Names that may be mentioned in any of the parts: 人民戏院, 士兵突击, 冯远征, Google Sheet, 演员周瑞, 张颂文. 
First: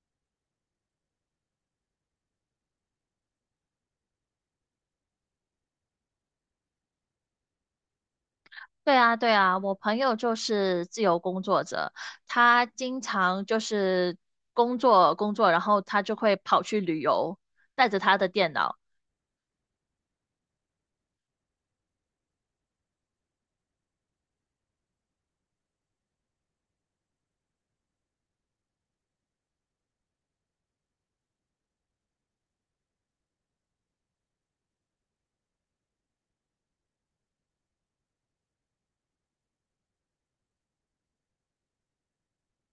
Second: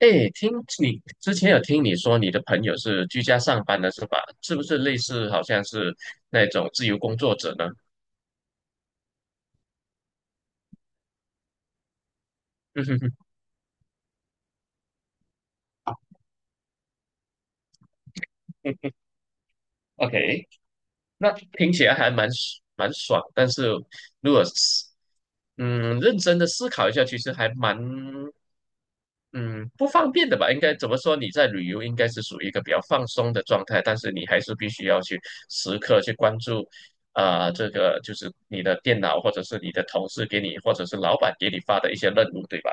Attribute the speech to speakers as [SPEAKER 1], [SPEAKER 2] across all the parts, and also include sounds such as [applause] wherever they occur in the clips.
[SPEAKER 1] 哎，你之前有听你说你的朋友是居家上班的是吧？是不是类似好像是那种自由工作者呢？
[SPEAKER 2] 对啊，对啊，我朋友就是自由工作者，他
[SPEAKER 1] 嗯哼
[SPEAKER 2] 经
[SPEAKER 1] 哼
[SPEAKER 2] 常就是工作工作，然后他就会跑去旅游，带着他的电脑。
[SPEAKER 1] 哼。OK。那听起来还蛮爽。但是如果是认真的思考一下，其实还蛮嗯，不方便的吧？应该怎么说？你在旅游应该是属于一个比较放松的状态，但是你还是必须要去时刻去关注，啊，这个就是你的电脑或者是你的同事给你，或者是老板给你发的一些任务，对吧？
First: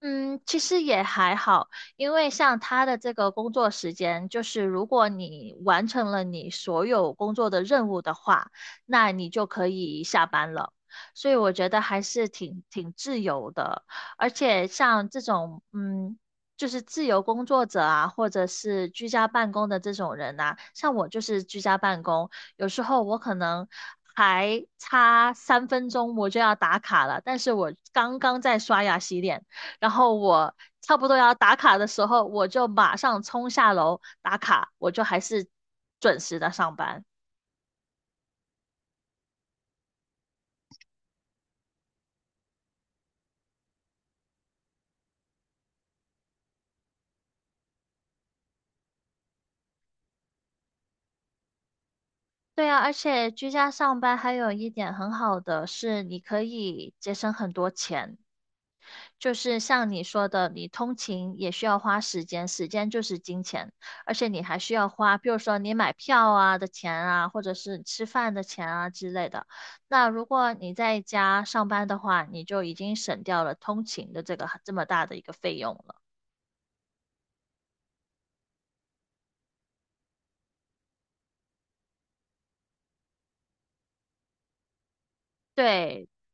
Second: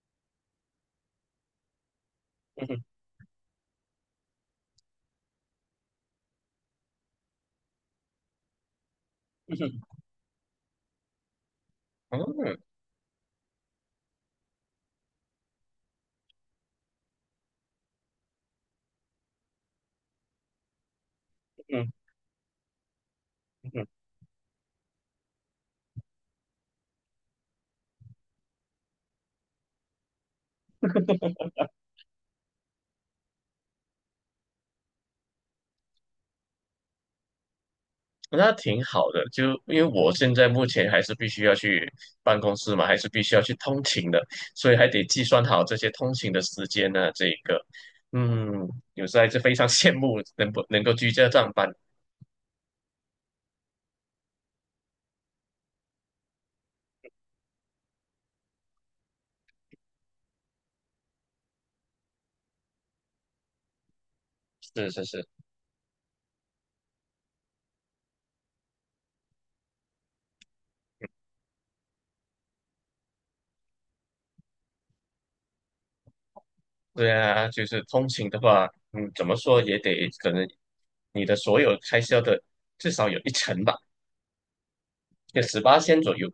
[SPEAKER 2] 嗯，其实也还好，因为像
[SPEAKER 1] 嗯哼。
[SPEAKER 2] 他的这个工作时间，就是如果你完成了你所有工作的任务的话，那你就
[SPEAKER 1] 嗯
[SPEAKER 2] 可
[SPEAKER 1] 哼。
[SPEAKER 2] 以下班了。所以我觉得还是
[SPEAKER 1] 嗯，
[SPEAKER 2] 挺自由的，而且像这种就是自由工作者啊，或者是居家办公的这种人呐、像我就是居家办公，有时候我可能。
[SPEAKER 1] 嗯。
[SPEAKER 2] 还差3分钟我就要打卡了，但是我刚刚在刷牙洗脸，然后我差不多要打卡的时候，我就马上冲下楼打卡，我就还是准时的上班。
[SPEAKER 1] 那挺好的，就因为我现在目前还是必须要去办公室嘛，还是必须要去通勤的，所以还得计算好这些通勤的时间呢。这个，嗯，有时候还是非常羡慕能不能够居家上班。
[SPEAKER 2] 对啊，而且居家上班还有一点很好的是，你可以节省很多钱。就是像你说的，你通勤也需要花时间，时间就是金钱，而且你还需要
[SPEAKER 1] 是是
[SPEAKER 2] 花，
[SPEAKER 1] 是。
[SPEAKER 2] 比如说你买票啊的钱啊，或者是吃饭的钱啊之类的。那如果你在家上班的话，你就已经省掉了通勤的这个这么大的一个费用了。
[SPEAKER 1] 对啊，就是通勤的话，怎么说也得可能你的所有开销的至少有一成吧，就18,000
[SPEAKER 2] 对，
[SPEAKER 1] 左右。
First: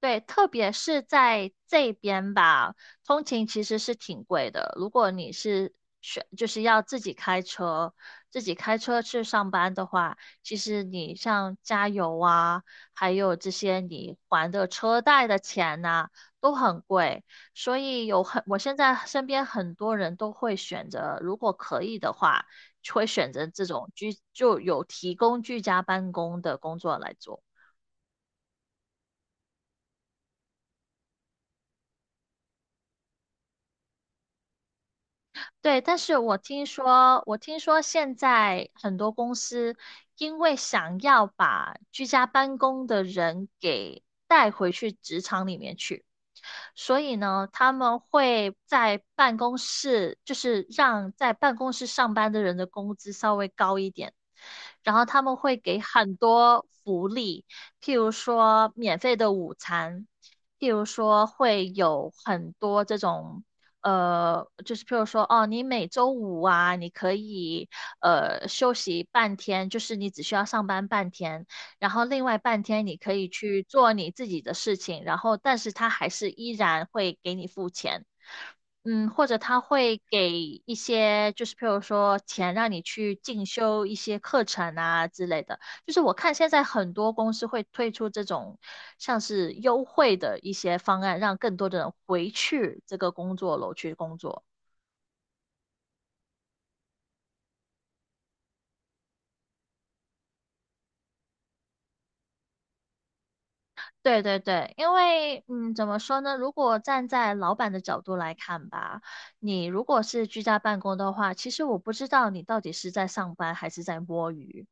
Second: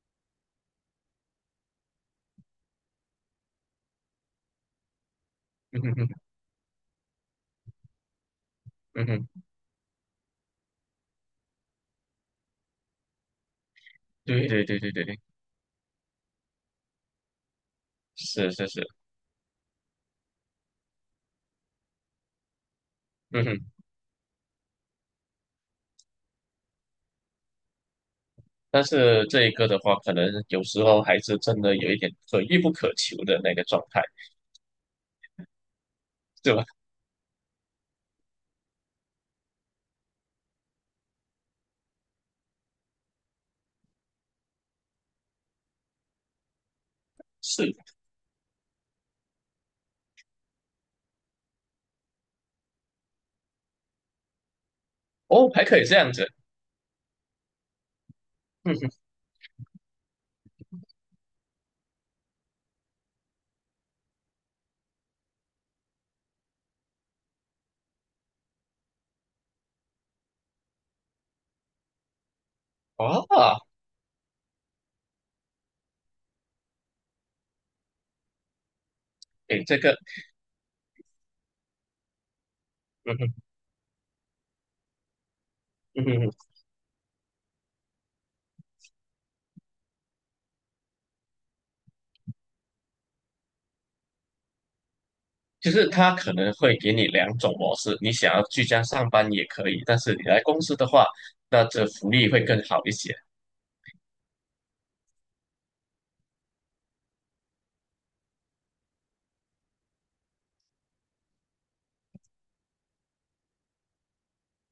[SPEAKER 2] 对，特别是在这边吧，通勤其实是挺贵的。如果你是
[SPEAKER 1] 嗯哼哼。
[SPEAKER 2] 选，就是要自己开车
[SPEAKER 1] 嗯
[SPEAKER 2] 去
[SPEAKER 1] 哼。
[SPEAKER 2] 上班的话，其实你像加油啊，还有这些你
[SPEAKER 1] 对
[SPEAKER 2] 还
[SPEAKER 1] 对
[SPEAKER 2] 的
[SPEAKER 1] 对对
[SPEAKER 2] 车
[SPEAKER 1] 对对。
[SPEAKER 2] 贷的钱呐、都很贵。所以
[SPEAKER 1] 是
[SPEAKER 2] 我
[SPEAKER 1] 是
[SPEAKER 2] 现
[SPEAKER 1] 是。
[SPEAKER 2] 在身边很多人都会选择，如果可以的话，会选
[SPEAKER 1] 嗯
[SPEAKER 2] 择
[SPEAKER 1] 哼。
[SPEAKER 2] 这种居，就有提供居家办公的工作来做。
[SPEAKER 1] 但是这一个的话，可能有时候还是真的有一点可遇不可求的那个状态，
[SPEAKER 2] 对，但是我
[SPEAKER 1] 对吧？
[SPEAKER 2] 听说，我听说现在很多公司因为想要把居家办公的人给带回去职场里面去。所以呢，他
[SPEAKER 1] 是。
[SPEAKER 2] 们会在办公室，就是让在办公室上班的人的工资稍微高一点，然后他们
[SPEAKER 1] 哦，
[SPEAKER 2] 会
[SPEAKER 1] 还
[SPEAKER 2] 给
[SPEAKER 1] 可以这样
[SPEAKER 2] 很
[SPEAKER 1] 子。
[SPEAKER 2] 多福利，譬如说
[SPEAKER 1] 嗯哼。
[SPEAKER 2] 免费的午餐，譬如说会有很多这种。就是譬如说，哦，你每周五啊，你可以休息半天，就是你只需要上班半天，然后另外半天你可以
[SPEAKER 1] 哇。
[SPEAKER 2] 去做你自己的事情，然后但是他还是依然会给你付钱，或者他
[SPEAKER 1] 诶，这个。
[SPEAKER 2] 会给一些就是譬如说钱让你
[SPEAKER 1] 嗯
[SPEAKER 2] 去
[SPEAKER 1] 哼。
[SPEAKER 2] 进修一些课程啊之类的，就是
[SPEAKER 1] 嗯
[SPEAKER 2] 我看
[SPEAKER 1] 哼。
[SPEAKER 2] 现在很多公司会推出这种像是优惠的一些方案，让更多的人回去这个工作楼去工作。
[SPEAKER 1] 就是他可能会给你两种模式，你想要居家上班也可以，但是你来公司的话，那这福利会更好一些。
[SPEAKER 2] 对对对，因为怎么说呢？如果站在老板的角度来看吧，你如果是居家办公的话，其实我不知道你到底是在上班还是在摸鱼。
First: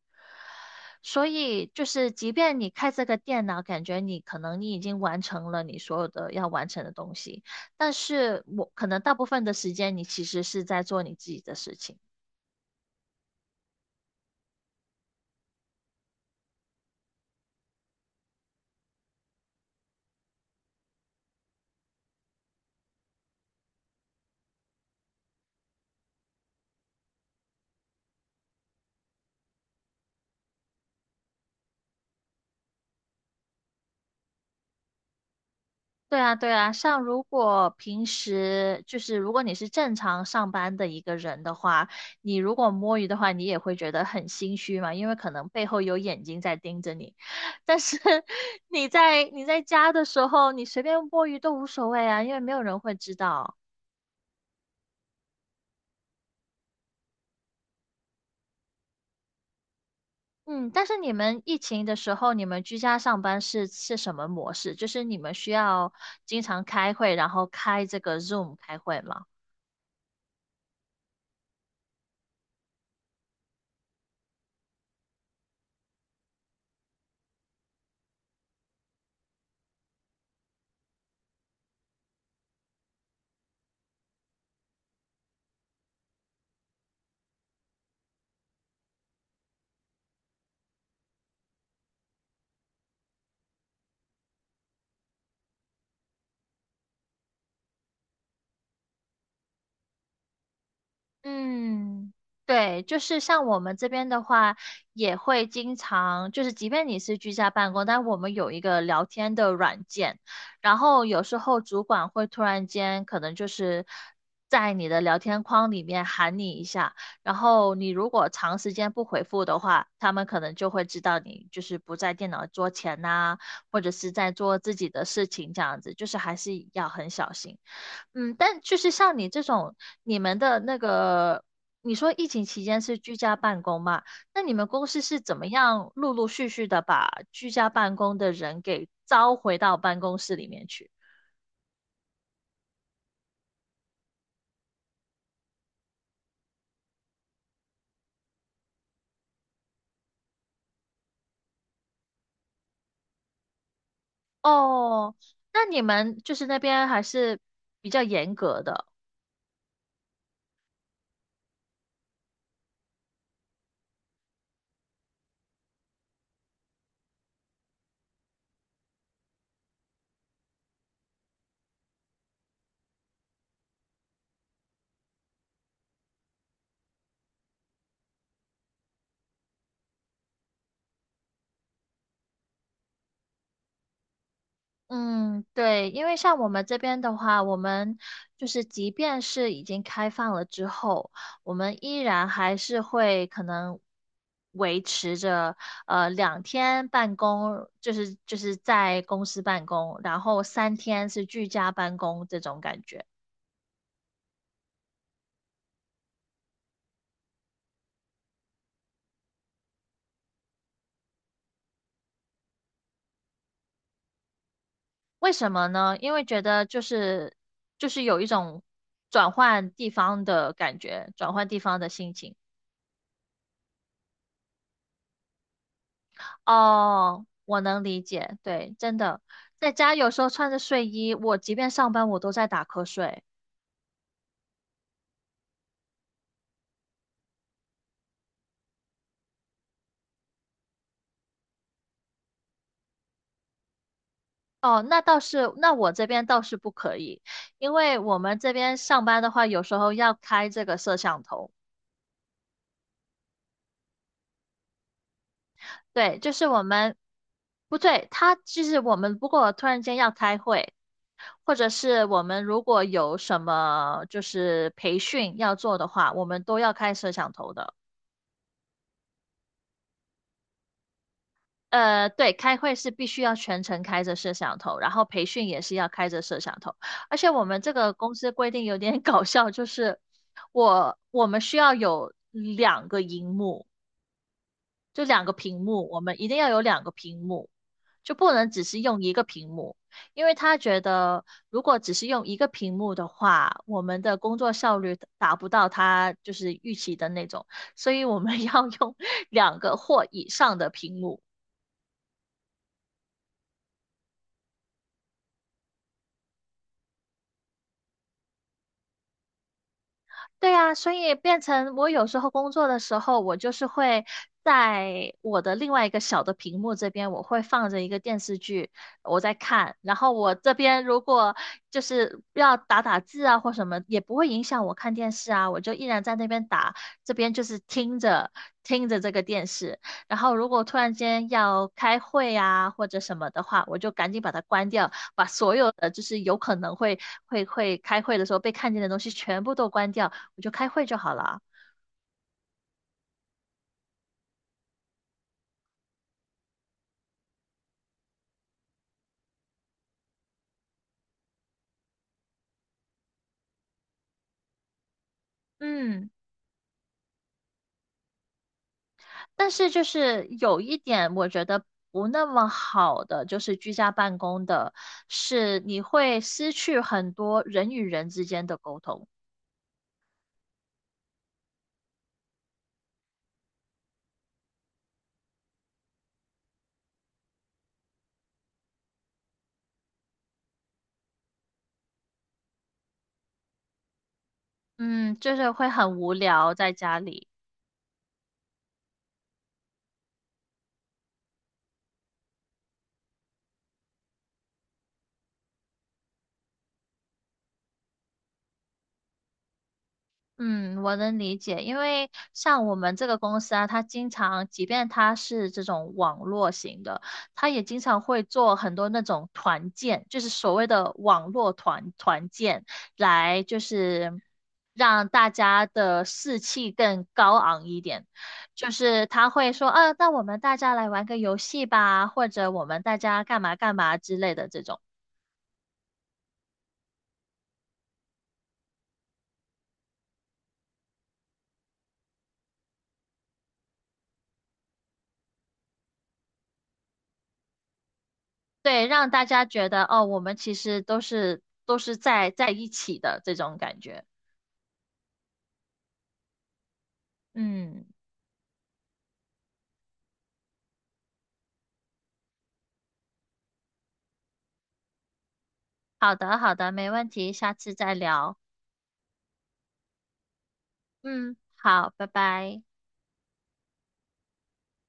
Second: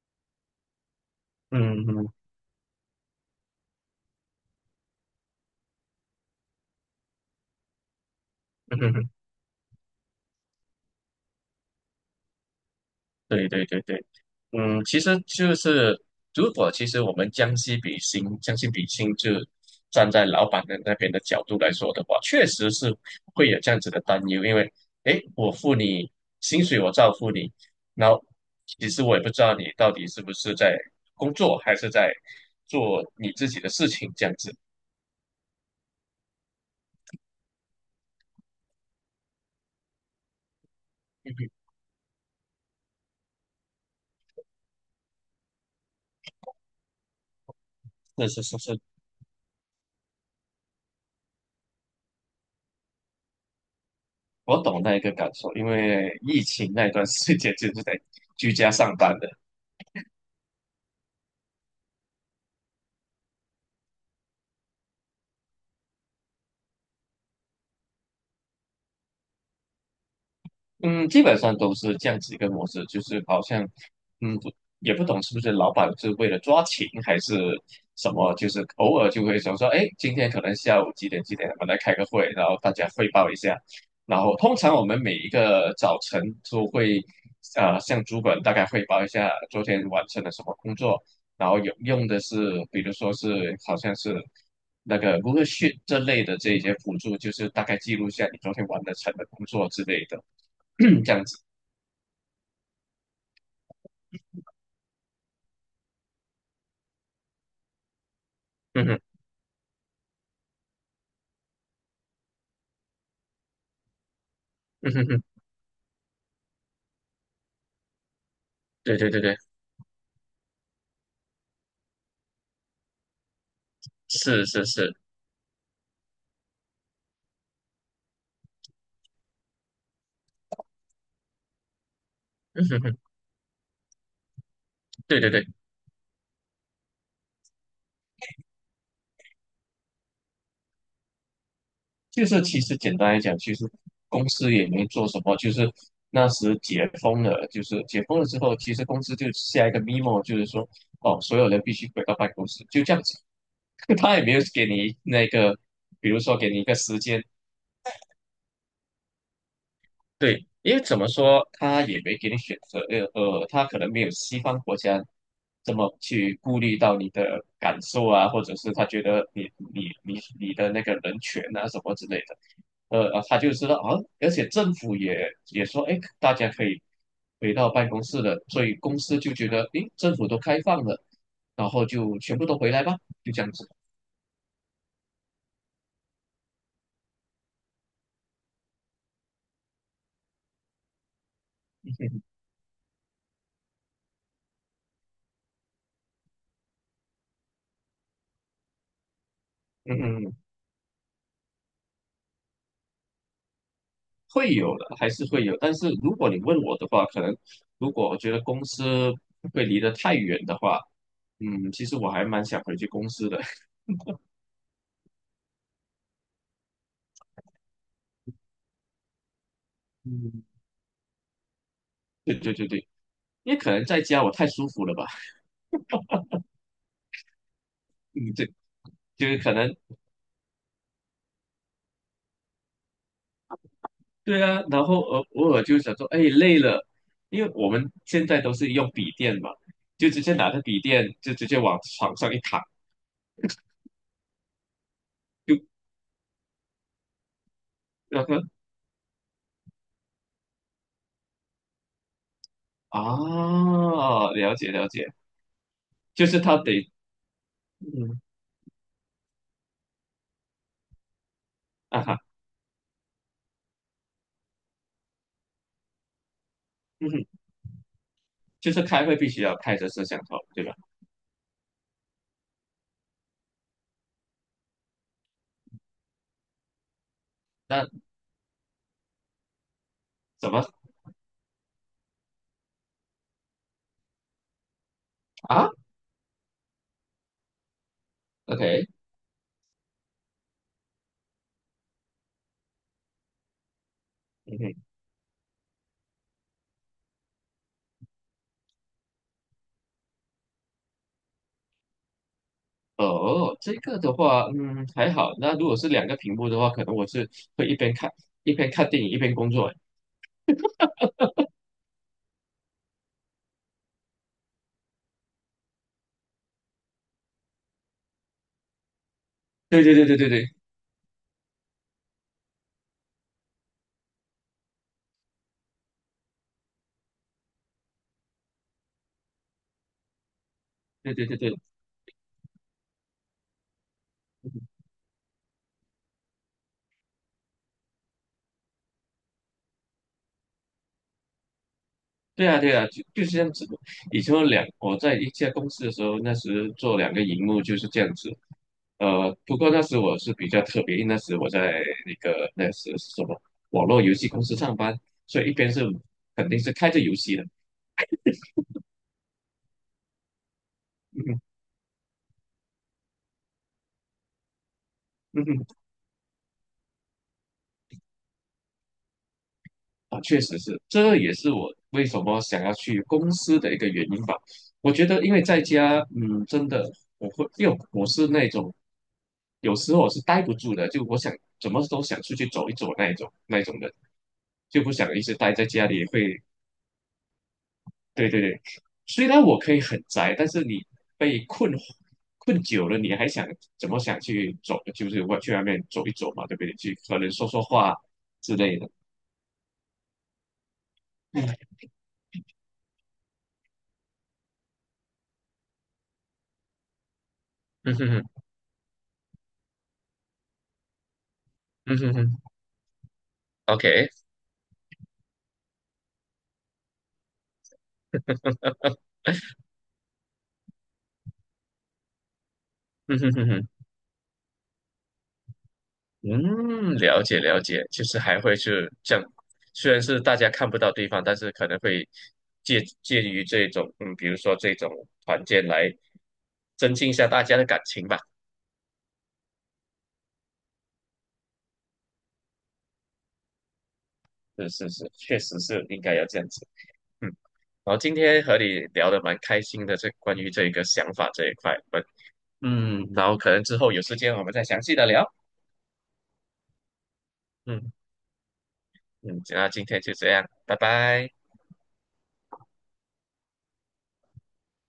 [SPEAKER 2] 所以就
[SPEAKER 1] 嗯，
[SPEAKER 2] 是，
[SPEAKER 1] 嗯。
[SPEAKER 2] 即便你开这个电脑，感觉你可能你已经完成了你所有的要完成的东西，但是我
[SPEAKER 1] 嗯
[SPEAKER 2] 可能
[SPEAKER 1] 哼。
[SPEAKER 2] 大部分的时间你其实是在做你自己的事情。
[SPEAKER 1] 对对对对，其实就是如果其实我们将心比心，就站在老板的那边的角度来说的话，确实是会有这样子的担忧。因为诶，我付你薪水，我照付你，然后其实我也不知道你到底是不是在工作，还是在做你自己的事情这样子。
[SPEAKER 2] 对啊，对啊，像如果平时就是如果你是正常上班的一个
[SPEAKER 1] 嗯
[SPEAKER 2] 人的话，你如果摸鱼的话，你也会觉得很心虚嘛，因为可能背后有眼睛在盯着你。但是
[SPEAKER 1] 哼。
[SPEAKER 2] [laughs]
[SPEAKER 1] 是是是是。
[SPEAKER 2] 你在家的时候，你随便摸鱼都无所谓啊，因为没有人会知道。
[SPEAKER 1] 我懂那一个感受，因为疫情那段时间就是在居家上班的。
[SPEAKER 2] 嗯，但是你们疫情的时候，你们居家上班是什么模式？就是你们需要经常开会，然后开这个 Zoom 开会吗？
[SPEAKER 1] 嗯，基本上都是这样子一个模式，就是好像，不也不懂是不是老板是为了抓勤还是什么，就是偶尔就会说说，哎，今天可能下午几点几点我们来开个会，然后大家汇报一下。然后通常我们每一个早晨都会，向主管大概汇报一下昨天完成了什么工作，然后有用的是，比如说是好像是那个 Google Sheet 这类的这一些辅助，就是大概记录一下你昨天完的成的工作之类的。[clears throat] 这样子。
[SPEAKER 2] 嗯，对，就是像我们这边的话，也会经常，就是即便你是居家办公，但我们有一个
[SPEAKER 1] 嗯哼。
[SPEAKER 2] 聊天的软件，然后有时候主管会突然间可能就是在你
[SPEAKER 1] 嗯
[SPEAKER 2] 的
[SPEAKER 1] 哼
[SPEAKER 2] 聊
[SPEAKER 1] 哼。
[SPEAKER 2] 天框里面喊你一下，然后你如果长时间
[SPEAKER 1] 对
[SPEAKER 2] 不
[SPEAKER 1] 对对
[SPEAKER 2] 回
[SPEAKER 1] 对。
[SPEAKER 2] 复的话，他们可能就会知道你就是不在电脑桌前呐，或者是在
[SPEAKER 1] 是
[SPEAKER 2] 做
[SPEAKER 1] 是
[SPEAKER 2] 自己
[SPEAKER 1] 是。
[SPEAKER 2] 的事情这样子，就是还是要很小心。但就是像你这种，你们的那个，你说疫情期
[SPEAKER 1] 嗯
[SPEAKER 2] 间
[SPEAKER 1] 哼哼。
[SPEAKER 2] 是居家办公嘛？那你们公司是
[SPEAKER 1] 对对
[SPEAKER 2] 怎么
[SPEAKER 1] 对，
[SPEAKER 2] 样陆陆续续的把居家办公的人给招回到办公室里面去？
[SPEAKER 1] 就是其实简单来讲，其实公司也没做什么，就是那时解封了，就是解封了之后，其实公司就下一个 memo，就是说哦，所有人必须回到办公室，就这样子。[laughs] 他也没有给你
[SPEAKER 2] 哦，
[SPEAKER 1] 那个，
[SPEAKER 2] 那你
[SPEAKER 1] 比
[SPEAKER 2] 们
[SPEAKER 1] 如
[SPEAKER 2] 就
[SPEAKER 1] 说
[SPEAKER 2] 是
[SPEAKER 1] 给
[SPEAKER 2] 那
[SPEAKER 1] 你一个
[SPEAKER 2] 边
[SPEAKER 1] 时
[SPEAKER 2] 还
[SPEAKER 1] 间。
[SPEAKER 2] 是比较严格的。
[SPEAKER 1] 对，因为怎么说，他也没给你选择，他可能没有西方国家这么去顾虑到你的感受啊，或者是他觉得你的那个人权啊什么之类的，他就知道啊，而且政府也说，哎，大家可以回到办公室了，所以公司就觉得，诶，政府都开放了，然后就全部都回来吧，就这样子。
[SPEAKER 2] 嗯，对，因为像我们这边的话，我们就是即便是已经开放了之后，我们依然
[SPEAKER 1] [laughs]
[SPEAKER 2] 还是会可能维持着2天办公，就是在公司办
[SPEAKER 1] 嗯
[SPEAKER 2] 公，然
[SPEAKER 1] 哼。
[SPEAKER 2] 后3天是居家办公这种感觉。
[SPEAKER 1] 会有的，还是会有。但是如果你问我的话，可能如果我觉得公司会离得太远的话，其实我还蛮想回去公司的。
[SPEAKER 2] 为什么呢？因为觉得就是有一种转换地
[SPEAKER 1] [laughs]
[SPEAKER 2] 方
[SPEAKER 1] 嗯，
[SPEAKER 2] 的感觉，转换地方的心情。
[SPEAKER 1] 对对对对，因为可能在家我太舒服了吧。
[SPEAKER 2] 哦，我能理
[SPEAKER 1] 嗯，
[SPEAKER 2] 解，
[SPEAKER 1] 对，
[SPEAKER 2] 对，真的，
[SPEAKER 1] 就是可
[SPEAKER 2] 在
[SPEAKER 1] 能
[SPEAKER 2] 家有时候穿着睡衣，我即便上班，我都在打瞌睡。
[SPEAKER 1] 对啊。然后偶尔就想说，哎，累了，因为我们现在都是用笔电嘛，就直接拿着笔电就直接往床上一躺，
[SPEAKER 2] 哦，那倒是，那
[SPEAKER 1] 就
[SPEAKER 2] 我这边倒是不可以，因为我
[SPEAKER 1] 那
[SPEAKER 2] 们
[SPEAKER 1] 个
[SPEAKER 2] 这边上班的话，有时候要开这个摄像头。
[SPEAKER 1] 啊。了解了解。
[SPEAKER 2] 对，
[SPEAKER 1] 就
[SPEAKER 2] 就
[SPEAKER 1] 是
[SPEAKER 2] 是
[SPEAKER 1] 他
[SPEAKER 2] 我
[SPEAKER 1] 得
[SPEAKER 2] 们，不对，
[SPEAKER 1] 嗯。
[SPEAKER 2] 他就是我们，如果突然间要开会，或者
[SPEAKER 1] 啊
[SPEAKER 2] 是
[SPEAKER 1] 哈。
[SPEAKER 2] 我们如果有什么就是培训要做的话，我们都要开摄像
[SPEAKER 1] 嗯。
[SPEAKER 2] 头的。
[SPEAKER 1] 就是开会必须要开着摄像头，对吧？
[SPEAKER 2] 对，开会是必须要全程开着摄像头，然后培训也是要开着摄像头。而且我们这个
[SPEAKER 1] 那
[SPEAKER 2] 公司规定有点 [laughs] 搞笑，就是
[SPEAKER 1] 怎么
[SPEAKER 2] 我们需要有2个荧幕，就两个屏
[SPEAKER 1] 啊
[SPEAKER 2] 幕，我们一定要有两个屏幕，就不能只是
[SPEAKER 1] ？OK。
[SPEAKER 2] 用一个屏幕，因为他觉得如果只是用一个屏幕的话，我们的工作
[SPEAKER 1] 嗯
[SPEAKER 2] 效
[SPEAKER 1] 哼。
[SPEAKER 2] 率达不到他就是预期的那种，所以我们 [laughs] 要用2个或以上的屏幕。
[SPEAKER 1] 哦，这个的话，还好。那如果是两个屏幕的话，可能我是会一边看电影一边工作。
[SPEAKER 2] 对啊，所以变成我有时候工作的时候，我就是会在我的另外一个小的屏幕这边，我会放着一个电视剧，我在看。
[SPEAKER 1] 对
[SPEAKER 2] 然
[SPEAKER 1] 对对
[SPEAKER 2] 后
[SPEAKER 1] 对对
[SPEAKER 2] 我
[SPEAKER 1] 对
[SPEAKER 2] 这边如果就是要打打字啊或什么，也不会影响我看电视啊，我就依然在那边打，这边就是听着听着这个电视。然后如果突然
[SPEAKER 1] 对对
[SPEAKER 2] 间
[SPEAKER 1] 对对。
[SPEAKER 2] 要开会啊，或者什么的话，我就赶紧把它关掉，把所有的就是有可能会开会的时候被看见的东西全部都关掉，我就开会就好了。
[SPEAKER 1] 对啊对啊，就是这样子的。以前我在一家公司的时候，那时做两个荧幕就是这样子。不过那时我是比较特别，因为那时我在那个那时是什么网络游戏公司上班，所以一边是
[SPEAKER 2] 嗯，
[SPEAKER 1] 肯定是开着游戏的。
[SPEAKER 2] 但是就是有一点，
[SPEAKER 1] 嗯
[SPEAKER 2] 我
[SPEAKER 1] 哼。
[SPEAKER 2] 觉得不那么好的，就是居家办公的，
[SPEAKER 1] 嗯
[SPEAKER 2] 是
[SPEAKER 1] 哼。
[SPEAKER 2] 你会失去很多人与人之间的沟通。
[SPEAKER 1] 啊，确实是，这也是我为什么想要去公司的一个原因吧。我觉得，因为在家，真的。我会，因为我是那种有时候我是待不住的，就我想怎么都想出去走一走那一种人，就不想
[SPEAKER 2] 嗯，
[SPEAKER 1] 一直
[SPEAKER 2] 就是
[SPEAKER 1] 待在
[SPEAKER 2] 会
[SPEAKER 1] 家
[SPEAKER 2] 很
[SPEAKER 1] 里
[SPEAKER 2] 无
[SPEAKER 1] 会。
[SPEAKER 2] 聊在家里。
[SPEAKER 1] 对对对，虽然我可以很宅，但是你被困久了，你还想怎么想去走，就是去外面走一走嘛，对不对？去可能说说话之类的。
[SPEAKER 2] 嗯，我能理解，
[SPEAKER 1] 嗯。
[SPEAKER 2] 因为像我们这个公司啊，它经常，即便它是这种网络型的，它也经
[SPEAKER 1] 嗯
[SPEAKER 2] 常
[SPEAKER 1] 哼。
[SPEAKER 2] 会
[SPEAKER 1] 哼，
[SPEAKER 2] 做很多那种团建，就是所谓的网络团
[SPEAKER 1] 嗯哼
[SPEAKER 2] 团
[SPEAKER 1] 哼
[SPEAKER 2] 建，来就
[SPEAKER 1] ，OK。
[SPEAKER 2] 是让大家的士气更高昂一点。就是他会说，啊，那我们大家来玩个游戏吧，或者我们大
[SPEAKER 1] [laughs] 嗯
[SPEAKER 2] 家
[SPEAKER 1] 哼
[SPEAKER 2] 干
[SPEAKER 1] 哼
[SPEAKER 2] 嘛
[SPEAKER 1] 哼。
[SPEAKER 2] 干嘛之类的这种。
[SPEAKER 1] 嗯，了解了解，就是还会是这样，虽然是大家看不到对方，但是可能会借介于这种，比如说这种团建来增进一下大家的感情吧。
[SPEAKER 2] 对，让大家觉得哦，我们其实都是在一起的这种感觉。
[SPEAKER 1] 是是是，确实是应该要这样子。嗯，
[SPEAKER 2] 嗯，
[SPEAKER 1] 然后今天和你聊得蛮开心的，这关于这个想法这一块，我们然后可能之后有时间我们再详细的聊。
[SPEAKER 2] 好的，好的，没问题，下次
[SPEAKER 1] 嗯
[SPEAKER 2] 再聊。
[SPEAKER 1] 嗯。那今天就这样，拜拜。
[SPEAKER 2] 嗯，好，拜拜。